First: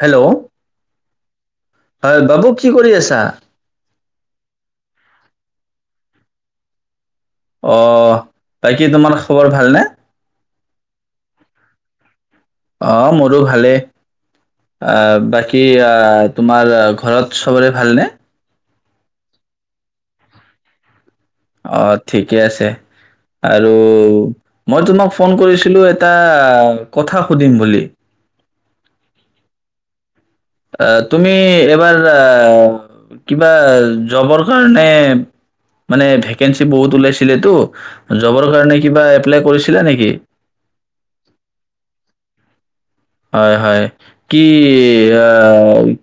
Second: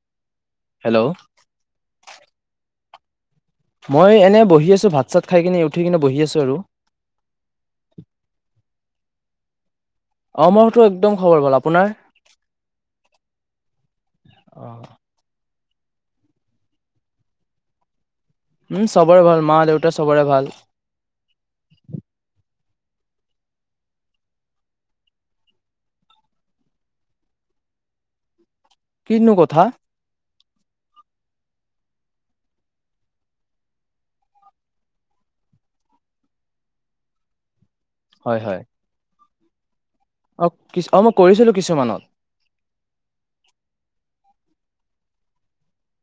Hello. Hello হয় বাবু কি কৰি আছে। তা মই এনে বহি আছো ভাত চাত খাই কিনে উঠি কিনে বহি আছো আৰু। অ বাকী তোমাৰ খবৰ ভালনে অ মোৰটো একদম খবৰ ভাল। আপোনাৰ। অ মোৰো ভালেই অ বাকী। কি অ তোমাৰ ঘৰত চবৰে ভালনে। উম চবৰে ভাল মা-দেউতা চবৰে ভাল। অ ঠিকে আছে আৰু মই তোমাক ফোন কৰিছিলো এটা কথা সুধিম বুলি। কিনো কথা। তুমি এবাৰ কিবা জবৰ কাৰণে মানে ভেকেঞ্চি বহুত ওলাইছিলেতো। হয় জবৰ হয়। কাৰণে কিবা। এপ্লাই কৰিছি। অ মই কৰিছিলো কিছুমানত। হয় হয় কি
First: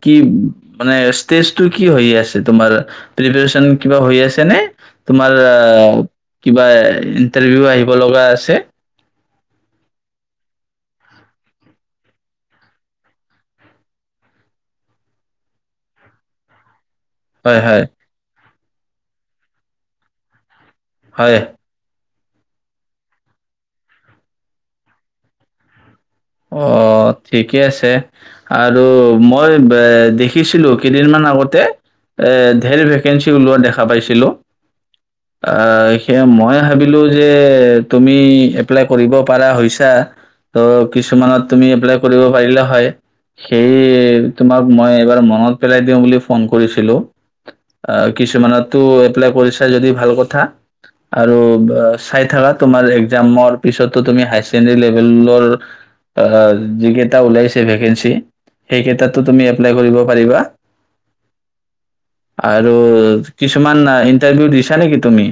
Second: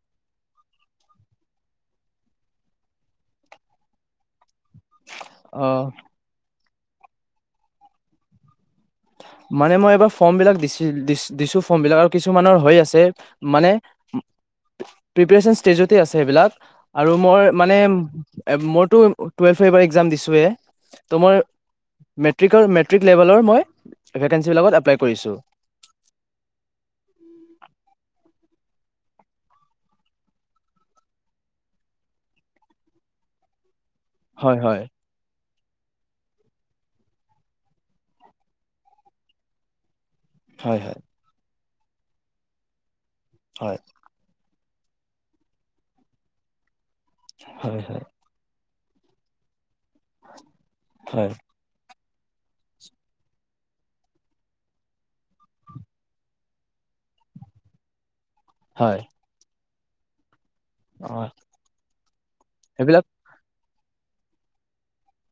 কি মানে ষ্টেজটো কি হৈ আছে তোমাৰ প্ৰিপিয়েচন কিবা হৈ আছে নে। তোমাৰ অ। কিবা ইণ্টাৰভিউ আহিব লগা আছে। মানে মই এইবাৰ ফৰ্মবিলাক দিছিল-দিছ-দিছো ফৰ্মবিলাক আৰু কিছুমানৰ হৈ আছে, মানে প্ৰিপাৰেচন ষ্টেজতে আছে এইবিলাক। আৰু মই হয়, মানে হয়, মোৰটো টোৱেলভৰ এইবাৰ এক্সাম দিছোৱে। তোমাৰ হয়। মেট্ৰিকৰ মেট্ৰিক লেভেলৰ মই ভেকেঞ্চি বিলাকত এপ্লাই কৰিছো। অ' ঠিকেই আছে আৰু মই বেএ দেখিছিলো কেইদিনমান আগতে এ ধেৰ ভেকেঞ্চি ওলোৱা দেখ পাইছিলোঁ হয় হয় আহ, সেয়া মই ভাবিলোঁ যে তুমি এপ্লাই কৰিব পাৰা হৈছা ত' হয়, হয়। কিছুমানত তুমি এপ্লাই কৰিব পাৰিলা হয়। সেই হয় তোমাক মই এবাৰ মনত পেলাই দিওঁ বুলি ফোন কৰিছিলো। হয় হয় অ' কিছুমানত ত' এপ্লাই কৰিছা যদি ভাল কথা। হয় আৰু চাই থাকা তোমাৰ একজামৰ পিছতো তুমি হায়াৰ ছেকেণ্ডাৰী লেভেলৰ - অ', যিকেইটা ওলাইছে ভেকেঞ্চি -সেই হয়। ক্ষেত্ৰতো তুমি- -এপ্লাই কৰিব পাৰিবা। অ আৰু সেইবিলাক কিছু- -কিছুমান ইণ্টাৰভিউ দিছা নেকি তুমি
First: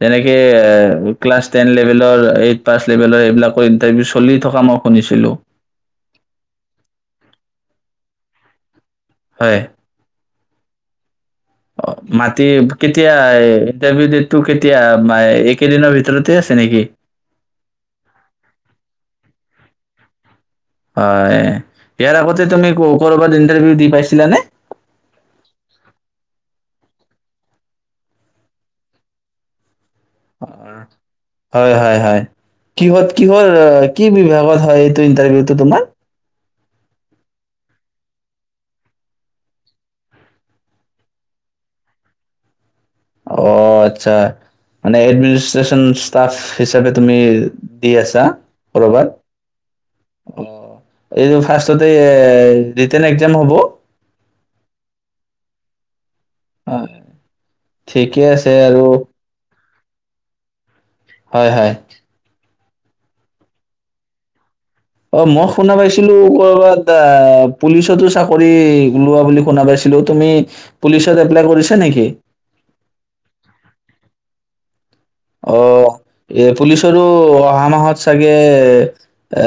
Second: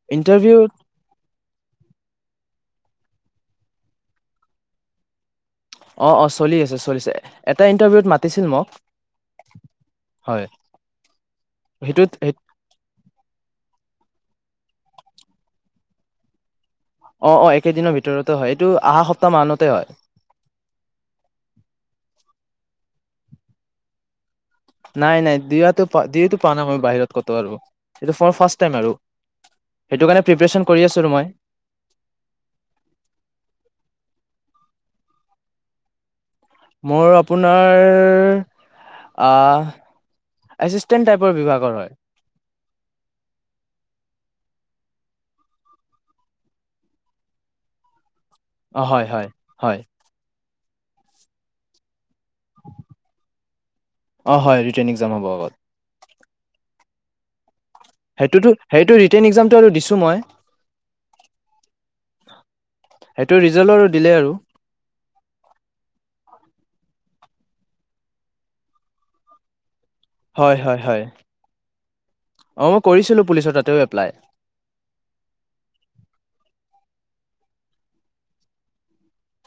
যেনেকে ইণ্টাৰভিউত আহ ক্লাছ টেন লেভেলৰ এইট পাছ লেভেলৰ এইবিলাকৰ ইণ্টাৰভিউ চলি থকা মই- -শুনিছিলো। অ', অ', চলি আছে, চলি আছে এটা ইণ্টাৰভিউত মাতিছিল মোক- হয় হয়। অ' সেইটোত সেই মাটি কে এতিয়া ইণ্টাৰভিউ ডেট টো কেতিয়া এই কেইদিনৰ ভিতৰতে আছে নেকি? অ-অ একেদিনৰ ভিতৰতে হয় এইটো অহা সপ্তাহ মানতে হয়। হয়, ইয়াৰ আগতে তুমি কৰ'বাত ইন্টাৰভিউ দি পাইছিলানে? নাই-নাই দিয়াটো দিয়োটো পোৱা নাই মই বাহিৰত কতো আৰু সটো ফাষ্ট টাইম আৰু। সেইটো কাৰণে প্ৰিপেৰেচন কৰি আছো আৰু মই হয়-হয়-হয়, কিহত-কিহৰ কি বিভাগত হয় এইটো ইণ্টাৰভিউটো তোমাৰ? মোৰ আপোনাৰ এছিষ্টেণ্ট টাইপৰ বিভাগৰ হয়। অ' আচ্ছা, মানে এডমিনিষ্ট্ৰচন ষ্টাফ হিচাপে তুমি দি আছা। হয়-হয়-হয়, এইযে ফাৰ্ষ্টতে হয়, ৰিটোন এক্সাম হব। অ হয় ৰিটেন এক্সাম হ'ব আগত হয়, ঠিকে আছে সেইটোতো আৰু সেইটো ৰিটাৰ্ণ এক্জামটো আৰু দিছো মই। হয়-হয়। সেইটো ৰিজাল্ট আৰু দিলে আৰু। অ' মই শুনা পাইছিলো কৰ'বাত পুলিচতো চাকৰি লোৱা বুলি শুনা পাইছিলো। তুমি হয় হয় হয় পুলিচত এপাই কৰিছা নেকি? অ মই কৰিছিলো পুলিচৰ তাতেও এপ্লাই অ' এ পুলিচৰো অহা মাহত চাগে এ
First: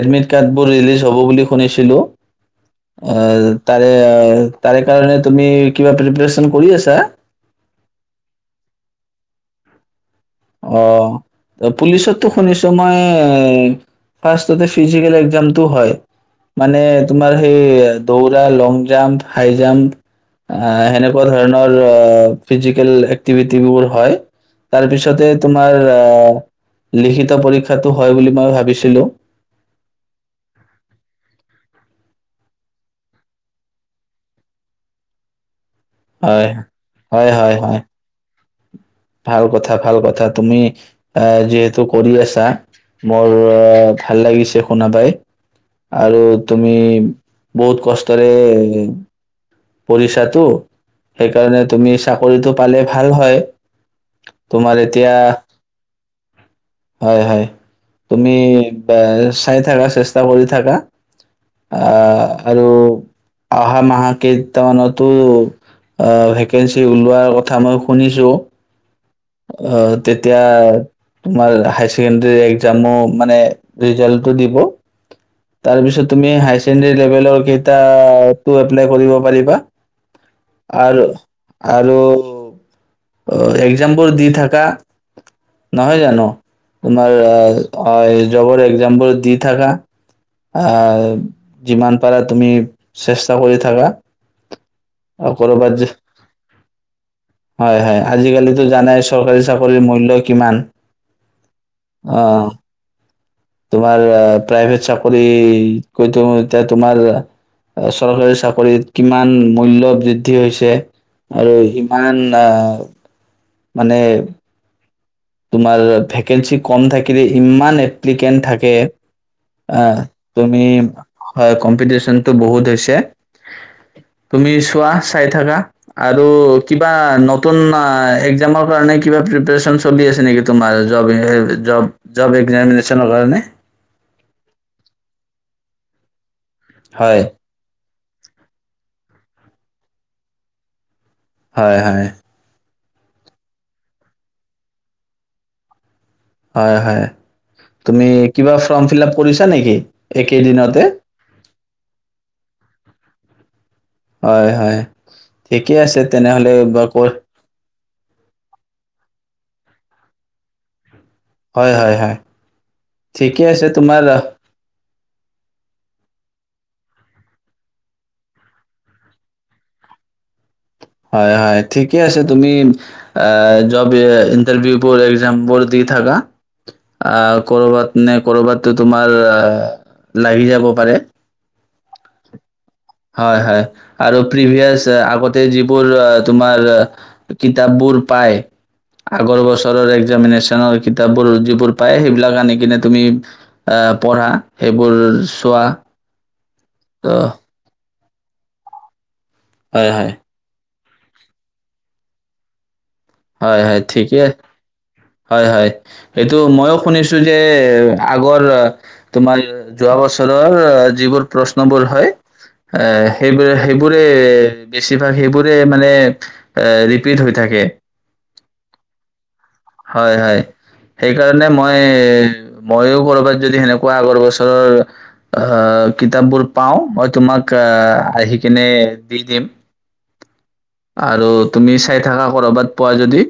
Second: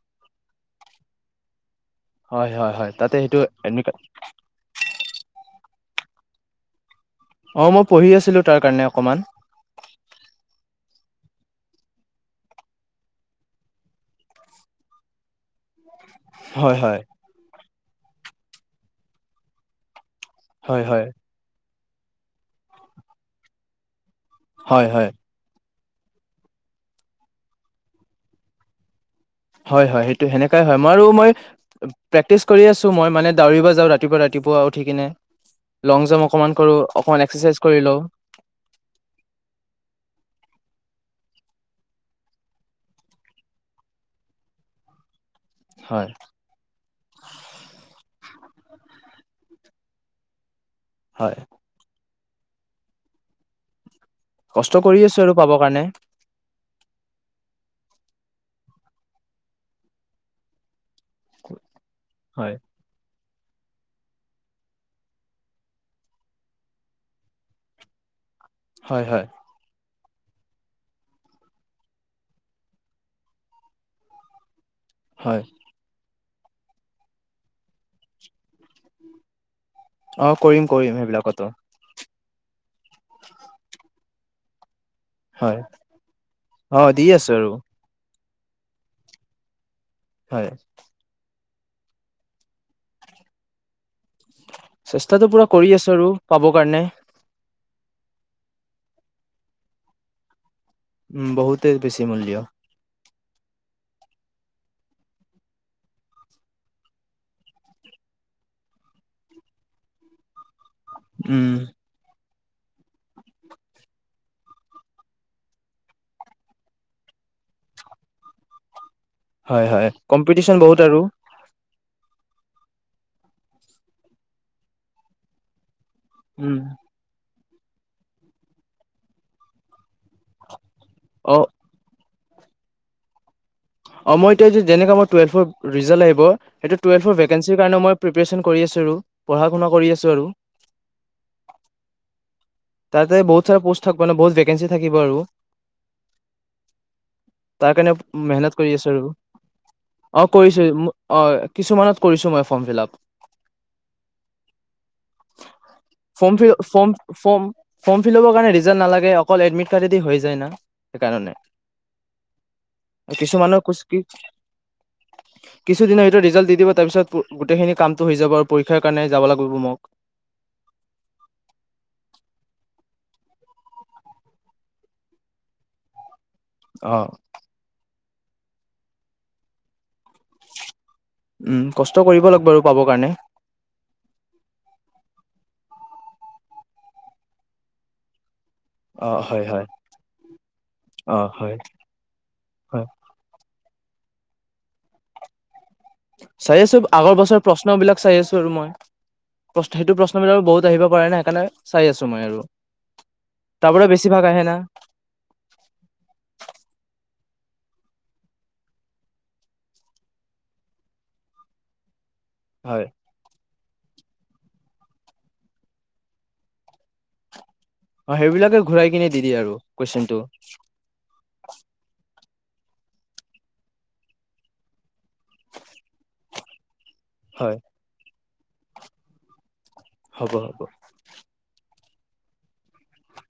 এডমিট কাৰ্ডবোৰ ৰিলিজ হ'ব বুলি শুনিছো। চিলো, হয় হয় হয় তাতে সেইটো এই এনেকা তাৰে কাৰণে তুমি প্ৰিপাৰেচন কৰি আছা। অ' মই পঢ়ি আছিলো তাৰ কাৰণে অকণমান। অ' পুলিচতো শুনিছো মই ফাৰ্ষতে ফিজিকেল এক্জামটো হয়। হয় মানে হয় তোমাৰ সেই দৌৰা, লং জাম্প, হাই জাম্প। হয় অহ হয় সেনেকুৱা ধৰণৰ আ' ফিজিকেল এক্তিভিবোৰ হয়। হয়-হয়। তাৰপিছতে তোমাৰ অহ লিখিত পৰীক্ষাটো হয় বুলি মই ভাবিছিলো। হয়-হয় সেইটো সেনেকাই হয় মই-মই প্ৰেকটিচ কৰি আছো ম মানউৰিব যা ৰাতিপুৱ-ৰাতিপুৱা উঠি কিনে। লং জাম্প, হয়, অকণমান কৰোঁ অকণমান হয়, হয়, এক্সাৰচাইজ কৰি হয়। লওঁ। ভাল কথা ভাল কথা তুমি অহ যিহেতু কৰি আছা মোৰ ভাল লাগিছে শুন পাই। হয় আৰু তুমি বহুত কষ্ট উ', পঢ়িচাটো। হয় সেইকাৰণে তুমি চাকৰিটো পালে ভাল হয়। তোমাৰ কষ্ট কৰি এতিয়া আছো আৰু পাব কাৰণে। হয় হয় তুমি চাই থাকা চেষ্টা কৰি থাকা। অ', হয় আৰু অহা মাহ কেইটামানতো আ ভেকেঞ্চি ওলোৱাৰ কথা মই শুনিছোঁ হয়, হয়। আহ তেতিয়া, তোমাৰ হায়াৰ ছেকেণ্ডাৰী একজামো মানে ৰিজাল্টটো দিব হয় তাৰপিছত তুমি হায়াৰ ছেকেণ্ডাৰী লেভেলৰ কেইটা তো এপ্লাই কৰিব পাৰিবা অ কৰিম কৰিম আৰু- সেইবিলাকতো আৰু [inaudible] অ', একজাম বোৰ দি থাকা হয় নহয় জানো? অ দি তোমাৰ আছো আৰু জবৰ একজাম বোৰ দি থাকা হয় আ যিমান পাৰা তুমি চেষ্টা কৰি থাকা চেষ্টাতো আৰু পুৰা কৰ'বাত কৰি যে আছোঁ আৰু, পাবৰ কাৰণে। হয় হয় আজিকালিতো জানাই চৰকাৰী চাকৰিৰ মূল্য কিমান? উম। বহুতেই বেছি অ মূল্য তোমাৰ প্ৰাইভেট চাকৰি। কিন্তু এতিয়া তোমাৰ চৰকাৰী চাকৰিত কিমান মূল্য বৃদ্ধি হৈছে? উম আৰু সিমান টাও মানে তোমাৰ ভেকেঞ্চি কম থাকিলে, ইমান এপ্লিকেণ্ট থাকে‌ হয় হয় অ', কম্পিটিচন তুমি। বহুত আৰু হয়, কম্পিটিশ্যন কিন্তু বহুত হৈছে। তুমি চোৱা, চাই থাকা আৰু উম কিবা নত নতুন, আ, এক্সামৰ কাৰণে কিবা প্ৰিপাৰেশ্যন চলি আছে নেকি তোমাৰ? জব। অ এই জব জব এক্সামিনেশ্যনৰ কাৰণে অ', মই এতিয়া যি, যেনেকৈ মই টুৱেলভৰ ৰিজাল্ট আহিব সেইটো টুৱেলভৰ হয় ভেকেঞ্চিৰ কাৰণে মই প্ৰিপাৰেশ্যন কৰি আছোঁ আৰু পঢ়া-শুনা কৰি আছোঁ আৰু হয়, হয়। তাতে বহুত চাৰা প'ষ্ট থাকোঁ। মানে, বহুত ভেকেঞ্চি থাকিব আৰু হয় হয় তুমি কিবা ফৰ্ম কৰিছোঁ ফিল আৰু আপ কৰিছা নেকি অ একেইদিনতে কৰিছোঁ কিছুমানত কৰিছোঁ মই ফৰ্ম ফিলাপ হয় হয় ঠিকে আছে ফৰ্ম তেনেহলে ফিল বাৰ ফৰ্ম ক ফৰ্ম ফৰ্ম ফিল [unintelligible] নালাগে অকল এদমিড কাতেদি হৈ যায় না সেইকাৰণে হয় হয় হয় ঠিকে কিছুমানৰ আছে তোমাৰ কিছুদিনৰ ভিতৰত ৰিজাল্ট দি দিব তাৰপিছত গোটেইখিনি কামটো হৈ যাব আৰু পৰীক্ষাৰ কাৰণে যাব লাগিব মোক হয় হয় ঠিকে আছে তুমি জব ইণ্টাৰভিউ বোৰ এক্সাম বোৰ দি থাকা অ আহ কৰ'বাত নে কৰ'বাতো তোমাৰ লাগি যাব পাৰে উম কষ্ট কৰিব লাগিব আৰু পাবৰ কাৰণে হয় হয় আৰু প্ৰিভিয়াছ আগতে যিবোৰ তোমাৰ কিতাপবোৰ পায় অ আগৰ হয় হয় বছৰৰ এক্জামিনেশ্যনৰ অ কিতাপবোৰ হয় যিবোৰ পায় সেইবিলাক আনি হয় কিনে তুমি পঢ়া সেইবোৰ চোৱা চাই আছো তো আগৰ বছৰ প্ৰশ্ন বিলাক চাই আছো আৰু মই প্ৰশ হয় সেইটো হয় প্ৰশ্নিবিলাকত বহুত আহিব পাৰে ন সেইকাৰণে চাই আছো মই আৰু হয় তাৰ হয় পৰা বেছি ভাগ ঠিকেই আহে না হয় হয় এইটো মইয়ো শুনিছো যে আগৰ তোমাৰ যোৱা বছৰৰ যিবোৰ প্ৰশ্নবোৰ হয় এ হয় সেইটোৱে সেই বোৰে বেছিভাগ সেইবোৰে মানে এ ৰিপিট হৈ থাকে অ সেইবিলাকে ঘূৰাই কিনে দি দিয়ে আৰু হয় কুৱেশনটো হয় সেইকাৰণে মই মইয়ো কৰ'বাত যদি সেনেকুৱা আগৰ বছৰৰ আহ কিতাপ বোৰ পাওঁ মই তোমাক হয় আহি কিনে দি দিম হ'ব আৰু তুমি চাই থাকা ক'ৰবাত পোৱা যদি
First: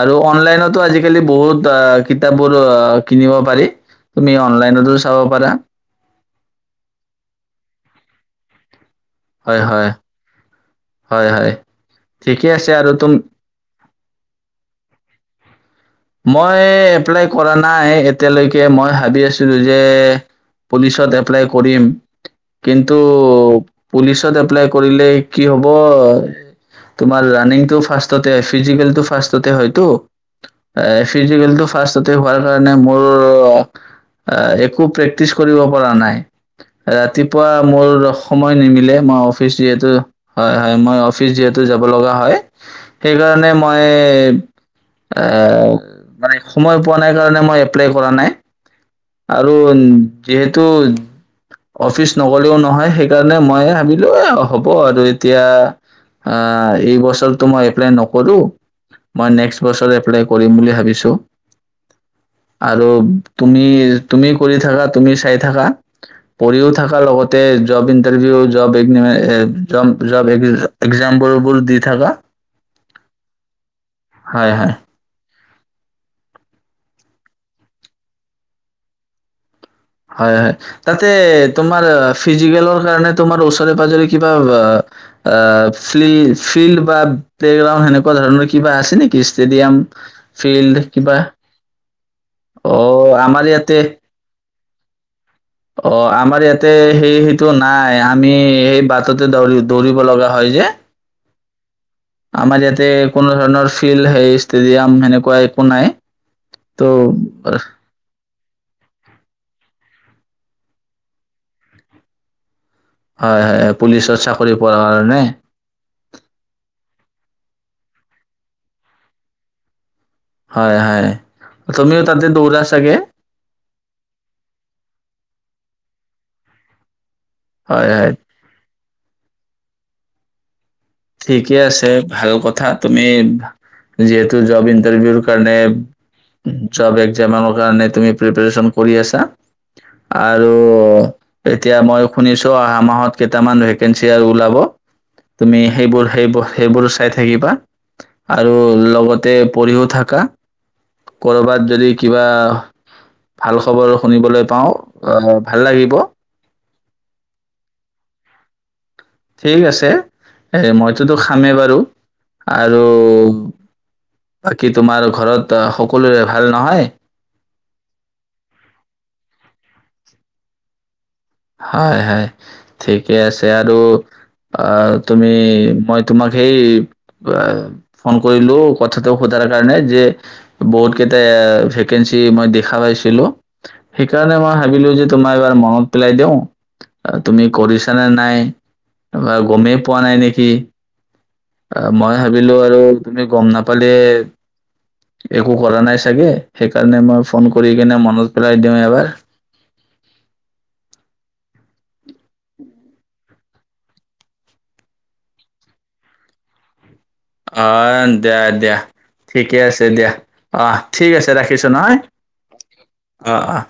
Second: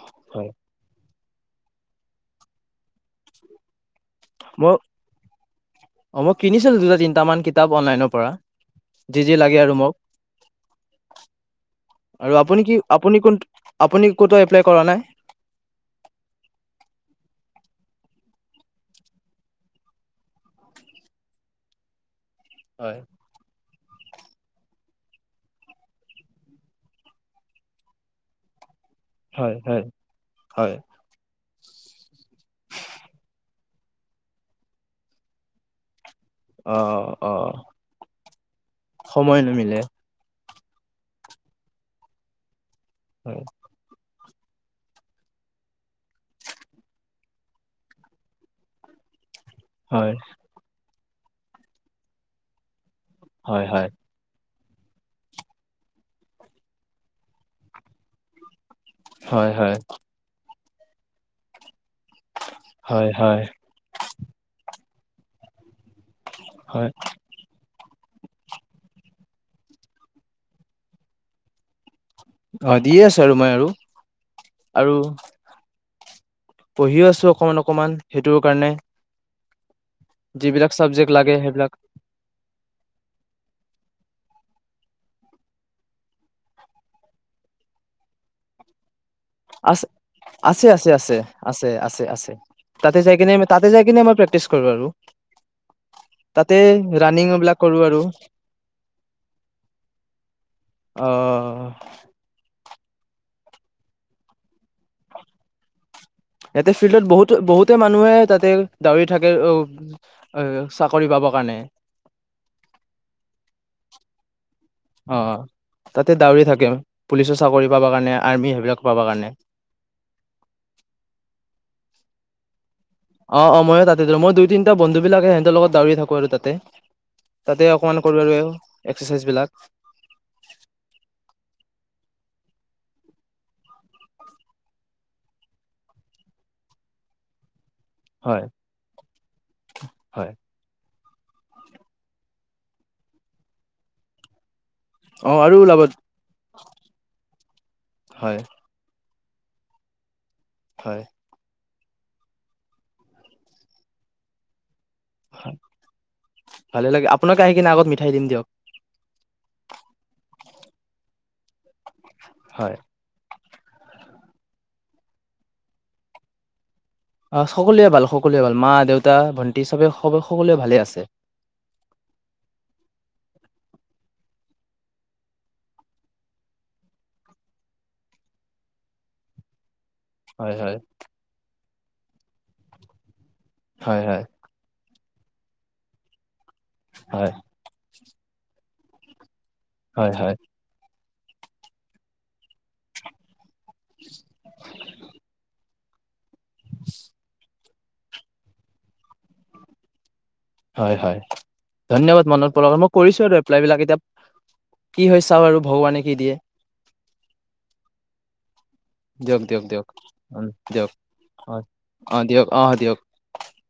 আৰু হয় অনলাইনটো আজি আজিকালি বহুত আ কিতাপ বোৰ কিনিব পাৰি তুমি মই অনলাইনতো চাব পাৰা অ মই কিনিছিলো দুটা তিনটামান কিতাপ অনলাইনৰ পৰা যি যি লাগে হয় আৰু হয় মোক হয় হয় আৰু ঠিকে আপুনি আছে কি আৰু তুম আপুনি কোনটো আপুনি ক'তো এপ্লাই কৰা নাই মই এপ্লাই কৰা নাই এতিয়ালৈকে মই ভাবি আছিলো যে পুলিচত এপলাই কৰিম কিন্তু হয় পুলিচত এপ্লাই কৰিলে কি হ'ব তোমাৰ ৰানিংটো ফাৰ্ষ্টতটে ফিজিকেল ফাৰ্ষ্টতে হয় হয় হয়তো হয় ফিজিকেলটো ফাৰ্ষ্টততে হোৱাৰ কাৰণে মোৰ অ একো প্ৰেক্টিচ কৰিব পৰা নাই অ অ ৰাতিপুৱা মোৰ সময় নিমিলে মই সময় অফিচ নিমিলে যিহেতু হয় হয় মই অফিচ যিহেতু যাব লগা হয় হয় সেইকাৰণে মই অ এ মানে সময় পোৱা নাই কাৰণে মই এপ্লাই কৰা নাই আৰু হয় যিহেতু অফিচ নগলেও নহয় সেই সেইকাৰণে হয় ময়ে হয় অনিলোৱাৰো হ'ব আৰু এতিয়া অ এই বছৰটো মই এপ্লাই নকৰো মই হয় নেক্সট হয় বছৰ এপ্লাই কৰিম বুলি ভাবি ভাবিছোঁ আৰু হয় হয় তুমি কৰি থাকা তুমি চাই থাকা পঢ়িও হয় থকাৰ লগতে যব ইটাৰভিউ জব এ জব এ্সাম্পল বোৰ দি থাককা অঁ দি আছো আৰু মই আৰু হয় হয় আৰু পঢ়িও আছো অকমান অকমান সেইটো কাৰণে হয় হয় যিবিলাক তাতে চাবজেক্ট লাগে সেইবিলাক তোমাৰ ফিজিকেলৰ কাৰণে তোমাৰ ওচৰে পাজৰে কিবা অ ফ ফিল্ড বা প্লেগ্ৰাউণ্ড সেনেকুৱা ধৰণৰ কিবা আছে নেকি ষ্টেডিয়াম? আছে আছে ফিল্ড আছে আছে কিবা আছে আছে আছে তাতে জ অ' আমাৰ ততে ইয়াতে জ নি আমাৰ প্ৰেক্টিছ কৰ আৰু অ আমাৰ তাতে ইয়াতে সেই ৰানিং সেইটো বিলাক কৰো আৰু নাই আমি সেই বাটতে দৌৰি দৌৰিব লগা হয় যে উ আমাৰ ইয়াতে কোনো ধৰণৰ ফিল্ড সেই ষ্টেডিয়াম সেনেকুৱা একো নাই ইয়াতে ত' ফিল্ডত বহুতো বহুতে মানুহে তাতে দউৰি থাকে চাকৰি পাব কাৰণে হয় হয় হয় পুলিচত চাক অ তাতে ডাউৰীয়া থাকে পুলিচৰ চাকৰি পাবৰ কাৰণে আৰ্মি সেইবিলাক পাবৰ কাৰণে হয় হয় তুমি তাতে দৌৰাছাগে অ অ ময়ো তাতেো মই দুই তিনিটা বন্ধু বিাকে সিহঁতৰ লগত দাৰি থাকো আৰু তাতে তাতে হয়, অকমান হয়। কৰিব ল এক্সাৰচাইজ বিলাক ঠিকে আছে ভাল কথা তুমি যিহেতু জব ইণ্টাৰভিউৰ কাৰণে জব এক্জামৰ কাৰণে তুমি হয় প্ৰিপৰেচন কৰি আছা হয় আৰু এতিয়া মই শুনিছো অহা মাহত কেইটামান ভেকেঞ্চি আৰু ওলাব অ তুমি আৰুওলাব সেইবোৰ সেইবোৰ সেইবোৰ চাই থাকিবা হয় আৰু লগত পঢ়ীও থাকা হয়। কৰবাত যদি কিবা ভাল খবৰ শুনিবলৈ পাওঁ অ হয়, ভাল লাগিব ভালে লাগে আপোনালোকে আহি কিনে আগত মিঠাই দিম দিয়ক ঠিক আছে এ মইতোতো খামেই বাৰু হয়। আৰু বাকী তোমাৰ ঘৰত সকলোৰে ভাল নহয় অ সকলোৱে ভাল সকলোৱে ভাল মা দেউতা ভন্টি চবে সকলোৱে ভালে আছে হয় হয় ঠিকে আছে আৰু আহ তুমি মই তোমাক সেই ফোন কৰিলো কথাটো সোধাৰ কাৰণে যে হয় হয় বহুত কেইটা ভেকেঞ্চি মই দেখা পাইছিলোঁ হয় হয়। সেইকাৰণে মই ভাবিলো যে তোমাৰ এবাৰ মনত পেলাই দিওঁ হয় তুমি কৰিছ দিলে নে নাই গমেই পোৱা হয় নাই হয় নেকি অ মই ভাবিলো আৰু তুমি গম নাপ পালে একো কৰা নাই চাগে সেই কাৰণে মই ফোন কৰি কেনে মনত পেলাই দিওঁ এবাৰ হয়, হয়। ধন্যবাদ। মনত পৰা মই কৰিছোঁ আৰু এপ্লাইবিলাক। এতিয়া কি হয় চাওঁ আৰু ভগৱানে কি দিয়ে অ', দিয়া, দিয়া। দিয়ক ঠিকেই দিয়ক আছে দিয়ক দিয়া। উম, অহ, দিয়ক ঠিক আছে। হয়। ৰাখিছোঁ নহয়। অ' দিয়ক অ' দিয়ক। অ', অ'।